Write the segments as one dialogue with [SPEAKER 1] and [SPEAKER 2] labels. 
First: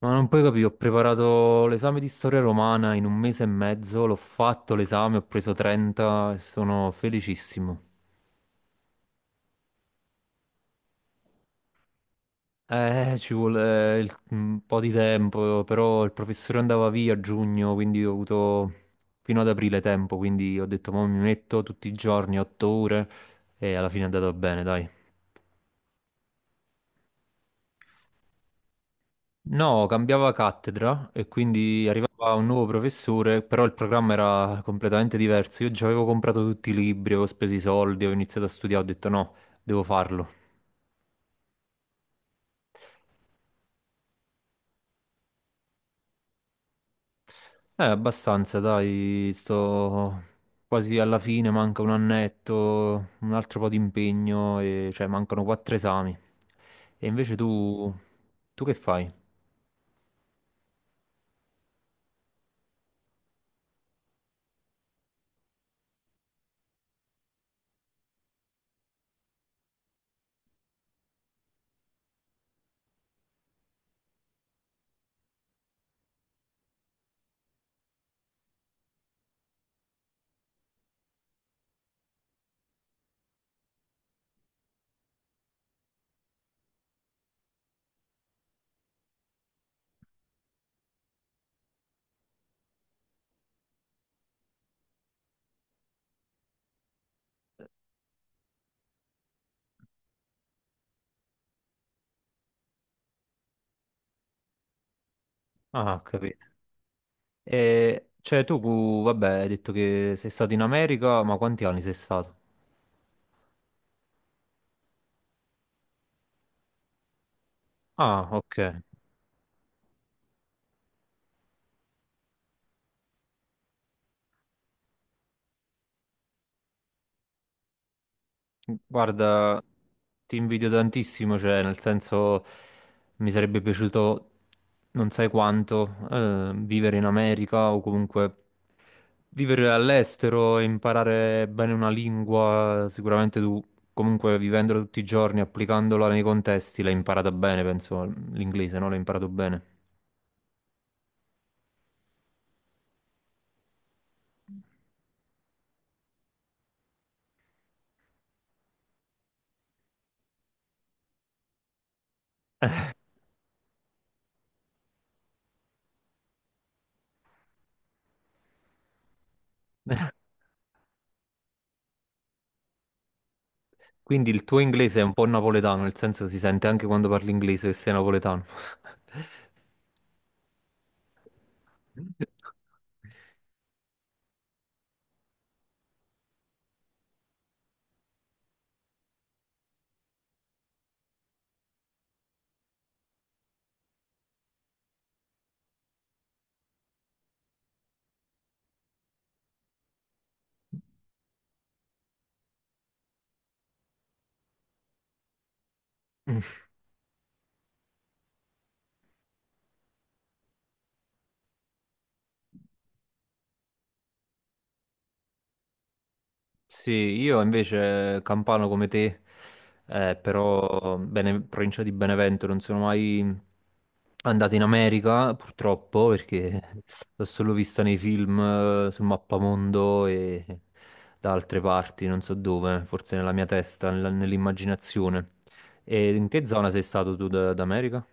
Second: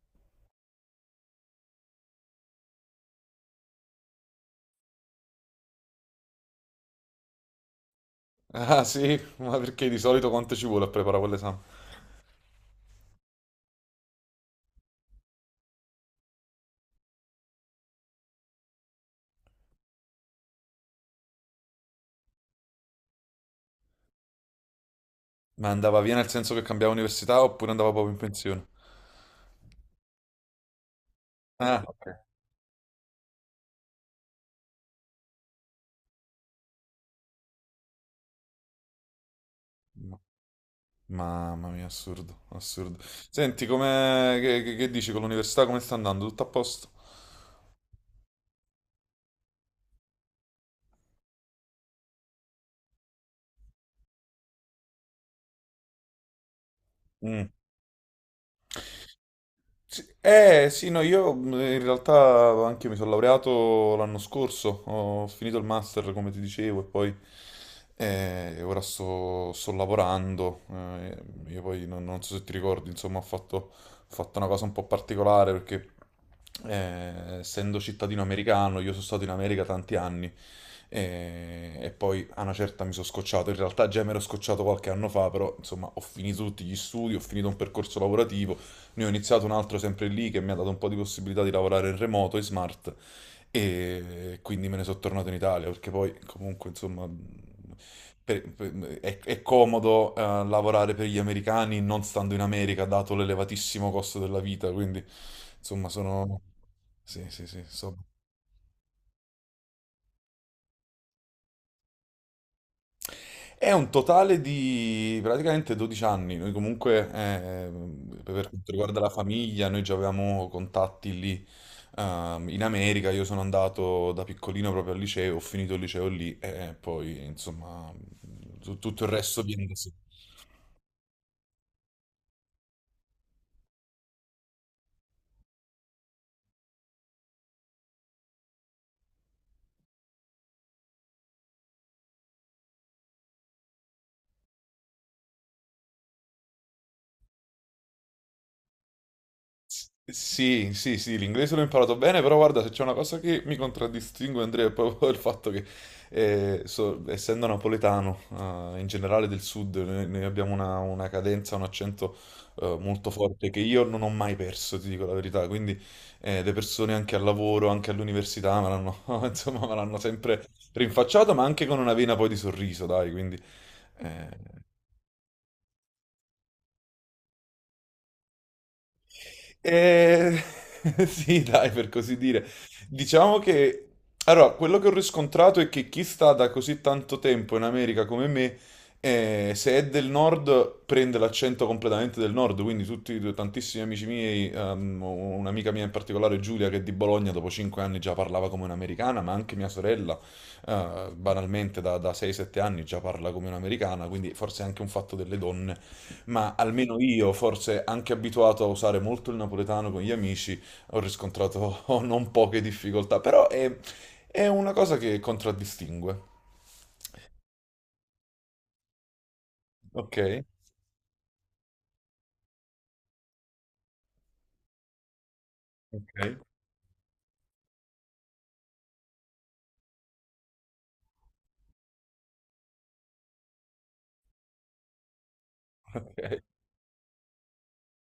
[SPEAKER 1] Ma non puoi capire, ho preparato l'esame di storia romana in un mese e mezzo, l'ho fatto l'esame, ho preso 30 e sono felicissimo.
[SPEAKER 2] Ah sì, ma perché di solito quanto ci vuole a preparare quell'esame?
[SPEAKER 1] Ci vuole un po' di tempo, però il professore andava via a giugno, quindi ho avuto fino ad aprile tempo, quindi ho detto, ma mi metto tutti i giorni, 8 ore, e alla fine è andato bene, dai.
[SPEAKER 2] Ma andava via nel senso che cambiava università oppure andava proprio in pensione?
[SPEAKER 1] No, cambiava cattedra e
[SPEAKER 2] Ah,
[SPEAKER 1] quindi arrivava un nuovo professore, però il programma era completamente diverso. Io già avevo comprato tutti i libri, avevo speso i soldi, avevo iniziato a studiare, ho detto no, devo
[SPEAKER 2] ma-
[SPEAKER 1] farlo.
[SPEAKER 2] mamma mia, assurdo, assurdo. Senti, come, che, che dici con l'università, come sta andando? Tutto a posto?
[SPEAKER 1] Abbastanza, dai, sto quasi alla fine, manca un annetto, un altro po' di impegno, e cioè mancano quattro esami. E invece
[SPEAKER 2] Mm.
[SPEAKER 1] tu, tu che fai?
[SPEAKER 2] Sì, eh sì, no, io in realtà anche io mi sono laureato l'anno scorso, ho finito il master come ti dicevo e poi ora sto lavorando, io poi non so se ti ricordi, insomma ho fatto una cosa un po' particolare perché essendo cittadino americano io sono stato in America tanti anni, e poi a una certa mi sono scocciato, in realtà già mi ero scocciato qualche anno fa, però insomma ho finito tutti gli studi, ho finito un percorso lavorativo. Ne ho iniziato un altro sempre lì che mi ha dato un po' di possibilità di lavorare in remoto, in smart, e quindi me ne sono tornato in Italia perché poi comunque insomma è comodo lavorare per gli americani non stando in America dato l'elevatissimo costo della vita, quindi insomma
[SPEAKER 1] Ah, ho
[SPEAKER 2] sono...
[SPEAKER 1] capito.
[SPEAKER 2] Sì, sì, sì, so.
[SPEAKER 1] E, cioè tu, vabbè, hai detto che sei stato in America, ma quanti anni sei stato?
[SPEAKER 2] È un totale di praticamente 12 anni. Noi comunque,
[SPEAKER 1] Ah,
[SPEAKER 2] per
[SPEAKER 1] ok.
[SPEAKER 2] quanto riguarda la famiglia, noi già avevamo contatti lì, in America. Io sono andato da piccolino proprio al liceo, ho finito il liceo lì e poi, insomma, tutto il resto
[SPEAKER 1] Guarda,
[SPEAKER 2] viene da sé.
[SPEAKER 1] ti invidio tantissimo, cioè, nel senso, mi sarebbe piaciuto non sai quanto vivere in America o comunque vivere all'estero e imparare bene una lingua. Sicuramente tu, comunque, vivendola tutti i giorni, applicandola nei contesti, l'hai imparata bene, penso, l'inglese, no? L'hai imparato bene.
[SPEAKER 2] Sì, sì, sì, l'inglese l'ho imparato bene, però guarda, se c'è una cosa che mi contraddistingue, Andrea, è proprio il fatto che, essendo napoletano, in generale del sud, noi abbiamo una cadenza, un accento, molto forte che io non ho mai perso, ti dico la verità. Quindi, le persone anche al lavoro, anche all'università, me l'hanno, insomma, me l'hanno sempre rinfacciato, ma anche con una vena poi di sorriso, dai, quindi... eh,
[SPEAKER 1] Quindi il tuo inglese è un po' napoletano, nel senso si sente anche quando parli inglese che sei napoletano.
[SPEAKER 2] Eh, sì, dai, per così dire. Diciamo che... Allora, quello che ho riscontrato è che chi sta da così tanto tempo in America come me, se è del nord, prende l'accento completamente del nord. Quindi tutti, tantissimi amici miei, un'amica mia in particolare, Giulia, che è di Bologna, dopo 5 anni già parlava come un'americana, ma anche mia sorella, banalmente da 6-7 anni già parla come un'americana, quindi forse è anche un fatto delle donne. Ma almeno io, forse anche abituato a usare molto il napoletano con gli amici, ho riscontrato non poche difficoltà, però è una cosa che contraddistingue.
[SPEAKER 1] Sì, io invece campano come te,
[SPEAKER 2] Ok,
[SPEAKER 1] però bene, provincia di Benevento, non sono mai andato in America, purtroppo,
[SPEAKER 2] ok,
[SPEAKER 1] perché l'ho solo vista nei film, sul mappamondo e da altre parti, non so dove, forse nella mia testa, nell'immaginazione. E in
[SPEAKER 2] ok.
[SPEAKER 1] che zona sei stato tu d'America?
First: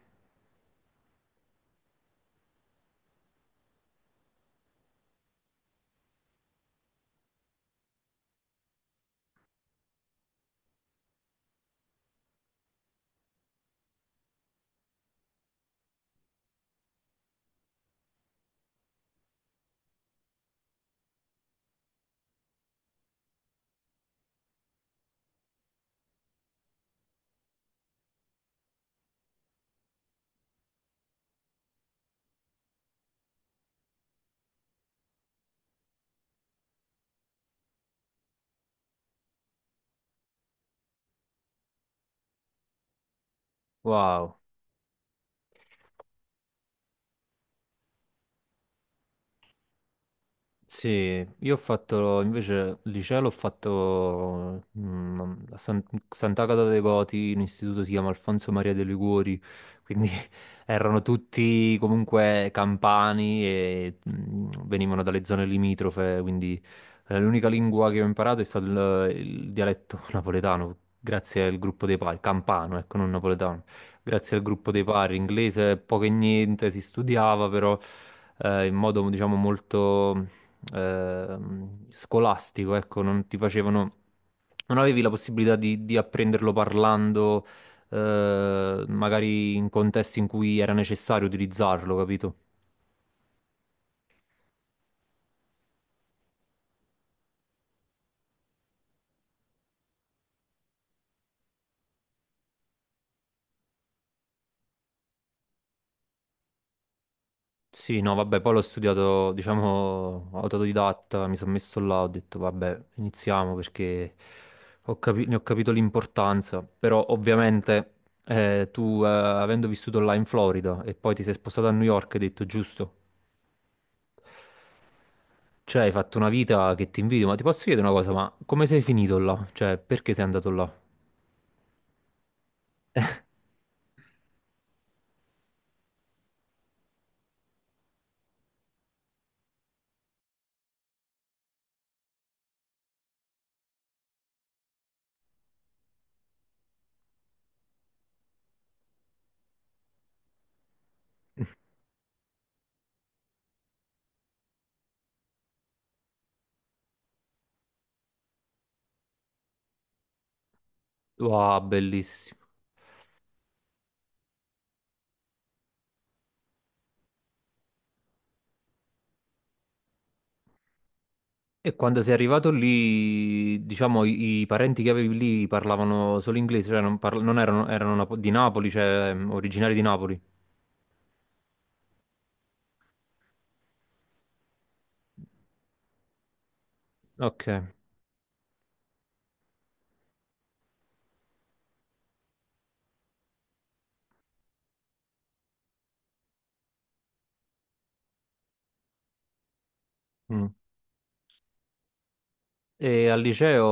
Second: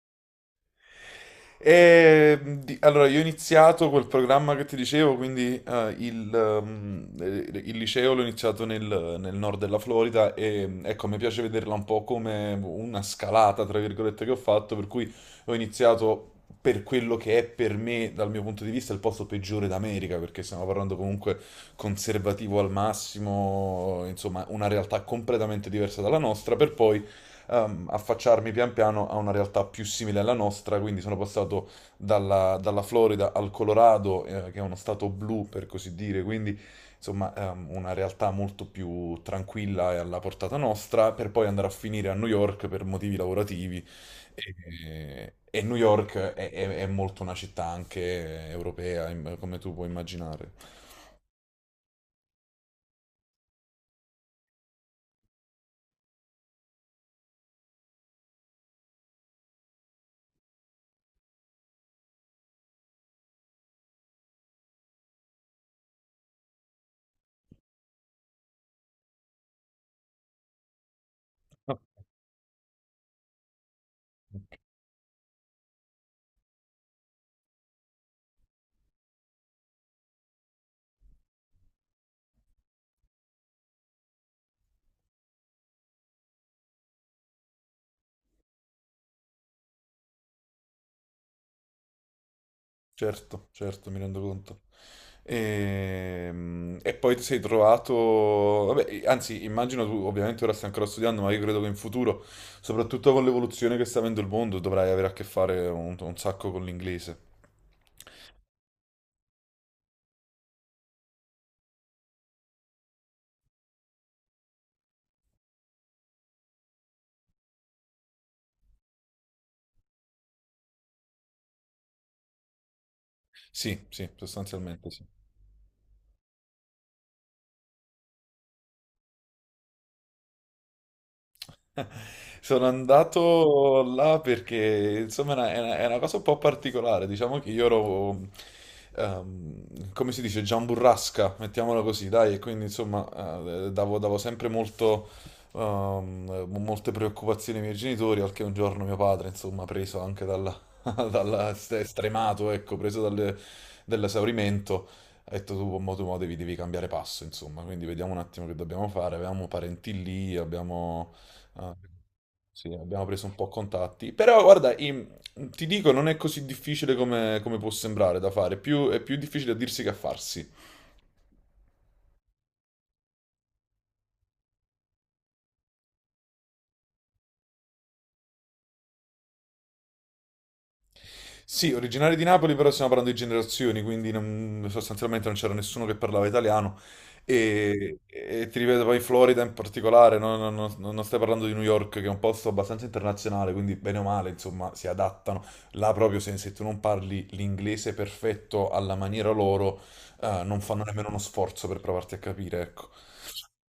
[SPEAKER 2] E, allora, io ho iniziato quel programma che ti dicevo, quindi il liceo l'ho iniziato nel nord della Florida e ecco, mi piace vederla un po' come una scalata, tra virgolette, che ho fatto, per cui ho iniziato per quello che è per me, dal mio punto di vista, il posto peggiore d'America, perché stiamo parlando comunque conservativo al massimo, insomma, una realtà completamente diversa dalla nostra, per poi affacciarmi pian piano a una realtà più simile alla nostra, quindi sono passato dalla Florida al Colorado, che è uno stato blu per così dire, quindi insomma una realtà molto più tranquilla e alla portata nostra, per poi andare a finire a New York per motivi lavorativi.
[SPEAKER 1] Wow.
[SPEAKER 2] E New York è molto una città anche europea, come tu puoi immaginare.
[SPEAKER 1] Sì, io ho fatto invece il liceo l'ho fatto a Sant'Agata dei Goti, un istituto si chiama Alfonso Maria de Liguori, quindi erano tutti comunque campani e venivano dalle zone limitrofe, quindi l'unica lingua che ho imparato è stato il dialetto napoletano, grazie al gruppo dei pari, campano, ecco, non napoletano, grazie al gruppo dei pari, inglese poco e niente si studiava però in modo diciamo molto scolastico, ecco, non ti facevano, non avevi la possibilità di apprenderlo parlando, magari in contesti in cui era necessario utilizzarlo, capito?
[SPEAKER 2] Certo, certo, mi rendo conto. E, poi ti sei trovato, vabbè, anzi, immagino tu, ovviamente ora stai ancora studiando, ma io credo che in futuro, soprattutto con l'evoluzione che sta avendo il mondo, dovrai avere a che fare un sacco con l'inglese.
[SPEAKER 1] Sì, no, vabbè, poi l'ho studiato, diciamo, autodidatta, mi sono messo là, ho detto, vabbè, iniziamo perché ne ho capito l'importanza, però ovviamente avendo vissuto là in Florida e poi ti sei spostato a New York, hai detto, giusto?
[SPEAKER 2] Sì, sì, sostanzialmente sì.
[SPEAKER 1] Cioè, hai fatto una vita che ti invidio, ma ti posso chiedere una cosa, ma come sei finito là? Cioè, perché sei andato là?
[SPEAKER 2] Sono andato là perché insomma è una, è una cosa un po' particolare, diciamo che io ero, come si dice, giamburrasca, mettiamola così, dai, e quindi insomma davo sempre molto, molte preoccupazioni ai miei genitori, al che un giorno mio padre, insomma, preso anche dalla, stremato, ecco, dall'esaurimento, ha detto tu, mo, devi cambiare passo, insomma, quindi vediamo un attimo che dobbiamo fare, avevamo parenti lì, abbiamo...
[SPEAKER 1] Wow,
[SPEAKER 2] Ah,
[SPEAKER 1] bellissimo.
[SPEAKER 2] sì, abbiamo preso un po' contatti. Però guarda, ti dico, non è così difficile come, come può sembrare da fare. È più difficile a dirsi che a farsi.
[SPEAKER 1] E quando sei arrivato lì, diciamo, i parenti che avevi lì parlavano solo inglese, cioè non, non erano, di Napoli, cioè originari di Napoli.
[SPEAKER 2] Sì, originari di Napoli, però stiamo parlando di generazioni, quindi sostanzialmente non c'era nessuno che parlava italiano.
[SPEAKER 1] Ok.
[SPEAKER 2] E ti ripeto, poi in Florida in particolare, non stai parlando di New York, che è un posto abbastanza internazionale, quindi bene o male, insomma, si adattano. Là proprio se tu non parli l'inglese perfetto alla maniera loro,
[SPEAKER 1] Mm.
[SPEAKER 2] non fanno nemmeno uno sforzo per provarti a capire, ecco.
[SPEAKER 1] E al liceo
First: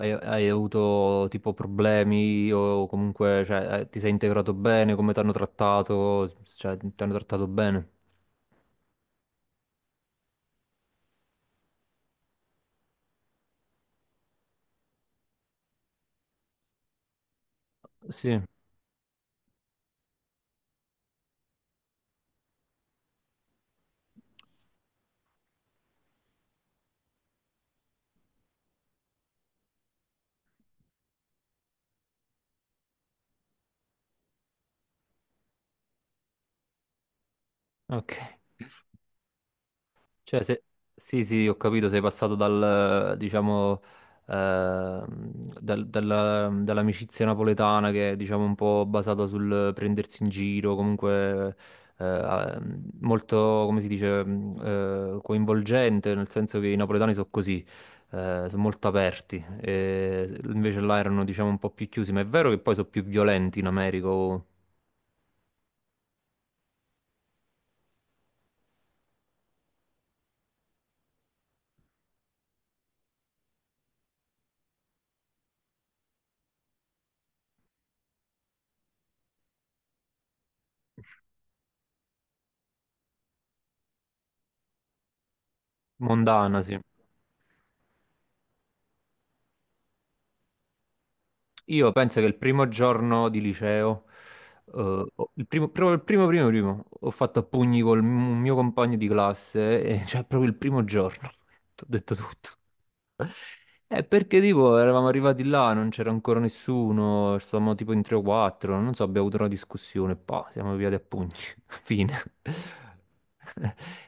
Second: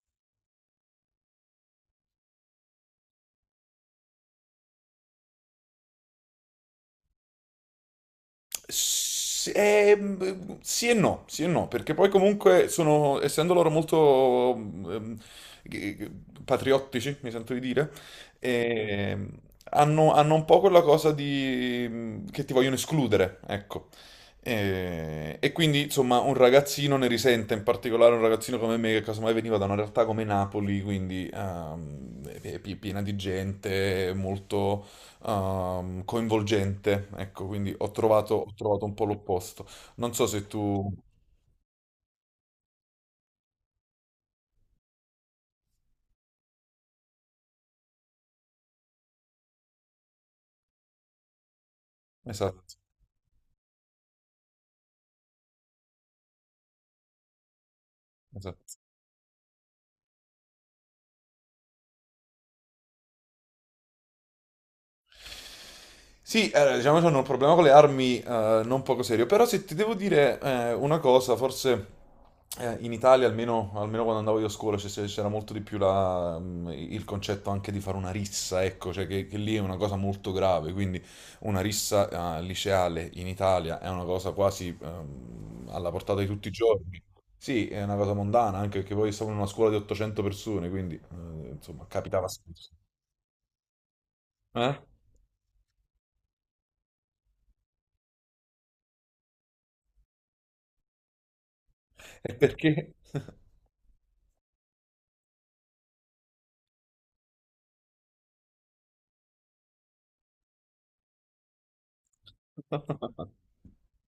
[SPEAKER 1] hai avuto tipo problemi o comunque, cioè, ti sei integrato bene, come ti hanno trattato, cioè, ti hanno trattato bene?
[SPEAKER 2] Sì sì e no, perché poi comunque sono, essendo loro molto g- g- patriottici, mi sento di dire,
[SPEAKER 1] Sì,
[SPEAKER 2] ehm, hanno, hanno un po' quella cosa di che ti vogliono escludere, ecco. E, quindi, insomma, un ragazzino ne risente, in particolare un ragazzino come me, che casomai veniva da una realtà come Napoli, quindi è piena di gente, molto coinvolgente, ecco, quindi
[SPEAKER 1] ok.
[SPEAKER 2] ho trovato un po' l'opposto. Non so
[SPEAKER 1] Cioè,
[SPEAKER 2] se
[SPEAKER 1] se
[SPEAKER 2] tu...
[SPEAKER 1] sì, sì, ho capito, sei passato dal, diciamo, ehm, dall'amicizia napoletana che è, diciamo, un po' basata sul prendersi in giro, comunque eh,
[SPEAKER 2] Esatto,
[SPEAKER 1] molto, come si dice, coinvolgente, nel senso che i napoletani sono così, sono
[SPEAKER 2] esatto.
[SPEAKER 1] molto aperti, e invece là erano, diciamo, un po' più chiusi, ma è vero che poi sono più violenti in America, o
[SPEAKER 2] Sì, diciamo che hanno un problema con le armi, non poco serio, però se ti devo dire una cosa, forse in Italia, almeno, almeno quando andavo io a scuola, c'era molto di più il concetto anche di fare una rissa, ecco, cioè che lì è una cosa molto grave, quindi una rissa liceale in Italia è una cosa quasi alla portata di tutti i
[SPEAKER 1] mondana, sì.
[SPEAKER 2] giorni. Sì, è una cosa mondana, anche perché poi stavo in una scuola di 800 persone, quindi insomma
[SPEAKER 1] Io penso che
[SPEAKER 2] capitava
[SPEAKER 1] il primo
[SPEAKER 2] spesso.
[SPEAKER 1] giorno di liceo,
[SPEAKER 2] Eh?
[SPEAKER 1] il primo, proprio il primo, ho fatto a pugni col mio compagno di classe, e, cioè proprio il primo giorno, ti ho detto
[SPEAKER 2] E
[SPEAKER 1] tutto.
[SPEAKER 2] perché?
[SPEAKER 1] Perché tipo eravamo arrivati là, non c'era ancora nessuno, stavamo tipo in 3 o 4, non so, abbiamo avuto una discussione, pa, siamo via a pugni, fine.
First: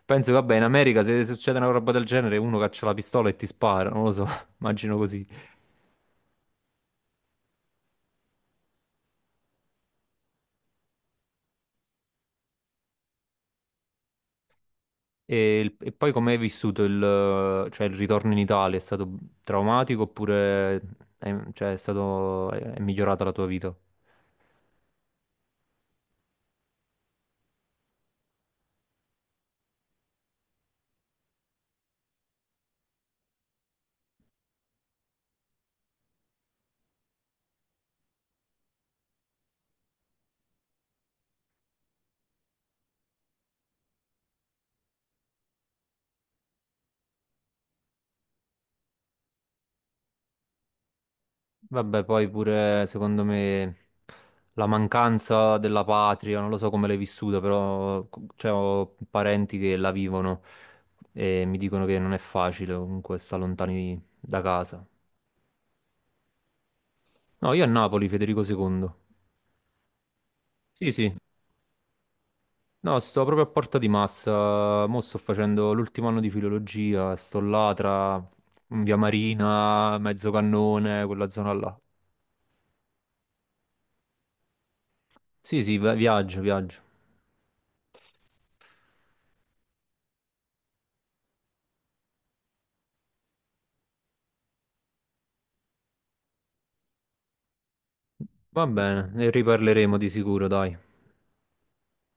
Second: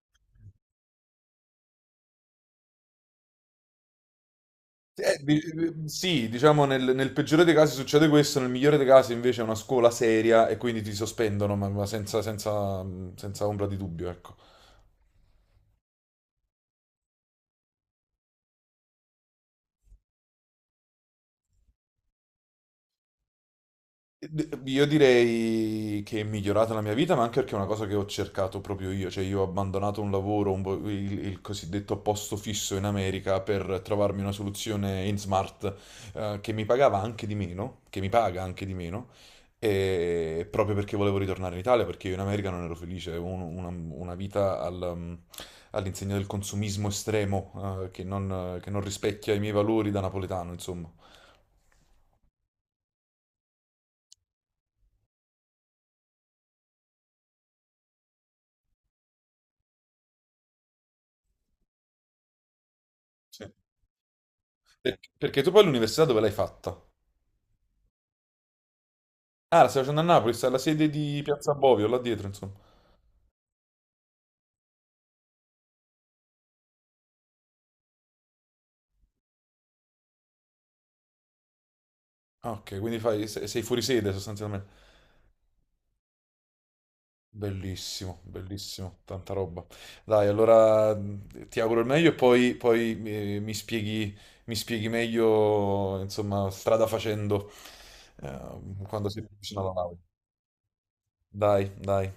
[SPEAKER 1] Penso, vabbè, in America se succede una roba del genere uno caccia la pistola e ti spara, non lo so, immagino così.
[SPEAKER 2] Sì, diciamo nel peggiore dei casi succede questo, nel migliore dei casi invece è una scuola seria e quindi ti sospendono, ma senza, senza ombra di dubbio, ecco.
[SPEAKER 1] E, e poi come hai vissuto il, cioè, il ritorno in Italia? È stato traumatico oppure è, cioè, è stato, è migliorata la tua vita?
[SPEAKER 2] Io direi che è migliorata la mia vita, ma anche perché è una cosa che ho cercato proprio io, cioè io ho abbandonato un lavoro, un po' il cosiddetto posto fisso in America per trovarmi una soluzione in smart, che mi pagava anche di meno, che mi paga anche di meno, e proprio perché volevo ritornare in Italia, perché io in America non ero felice, avevo una vita all'insegna del consumismo estremo, che non rispecchia i miei valori da napoletano, insomma.
[SPEAKER 1] Vabbè, poi pure secondo me la mancanza della patria, non lo so come l'hai vissuta, però cioè, ho parenti che la vivono e mi dicono che non è facile comunque stare
[SPEAKER 2] Sì.
[SPEAKER 1] lontani da casa.
[SPEAKER 2] Perché tu poi l'università dove l'hai fatta?
[SPEAKER 1] No, io a Napoli, Federico II.
[SPEAKER 2] Ah, la stai facendo a Napoli, sta alla sede
[SPEAKER 1] Sì, sì.
[SPEAKER 2] di Piazza Bovio, là dietro, insomma.
[SPEAKER 1] No, sto proprio a Porta di Massa. Mo' sto facendo l'ultimo anno di filologia. Sto là tra Via Marina, Mezzocannone, quella zona là.
[SPEAKER 2] Ah, ok, quindi fai, sei fuori sede sostanzialmente.
[SPEAKER 1] Sì, sì, viaggio, viaggio.
[SPEAKER 2] Bellissimo, bellissimo, tanta roba. Dai, allora ti auguro il meglio e poi, poi, eh, mi spieghi, mi spieghi meglio, insomma, strada facendo, eh,
[SPEAKER 1] Va
[SPEAKER 2] quando
[SPEAKER 1] bene,
[SPEAKER 2] sei
[SPEAKER 1] ne
[SPEAKER 2] vicino alla
[SPEAKER 1] riparleremo
[SPEAKER 2] laurea.
[SPEAKER 1] di sicuro, dai.
[SPEAKER 2] Dai, dai.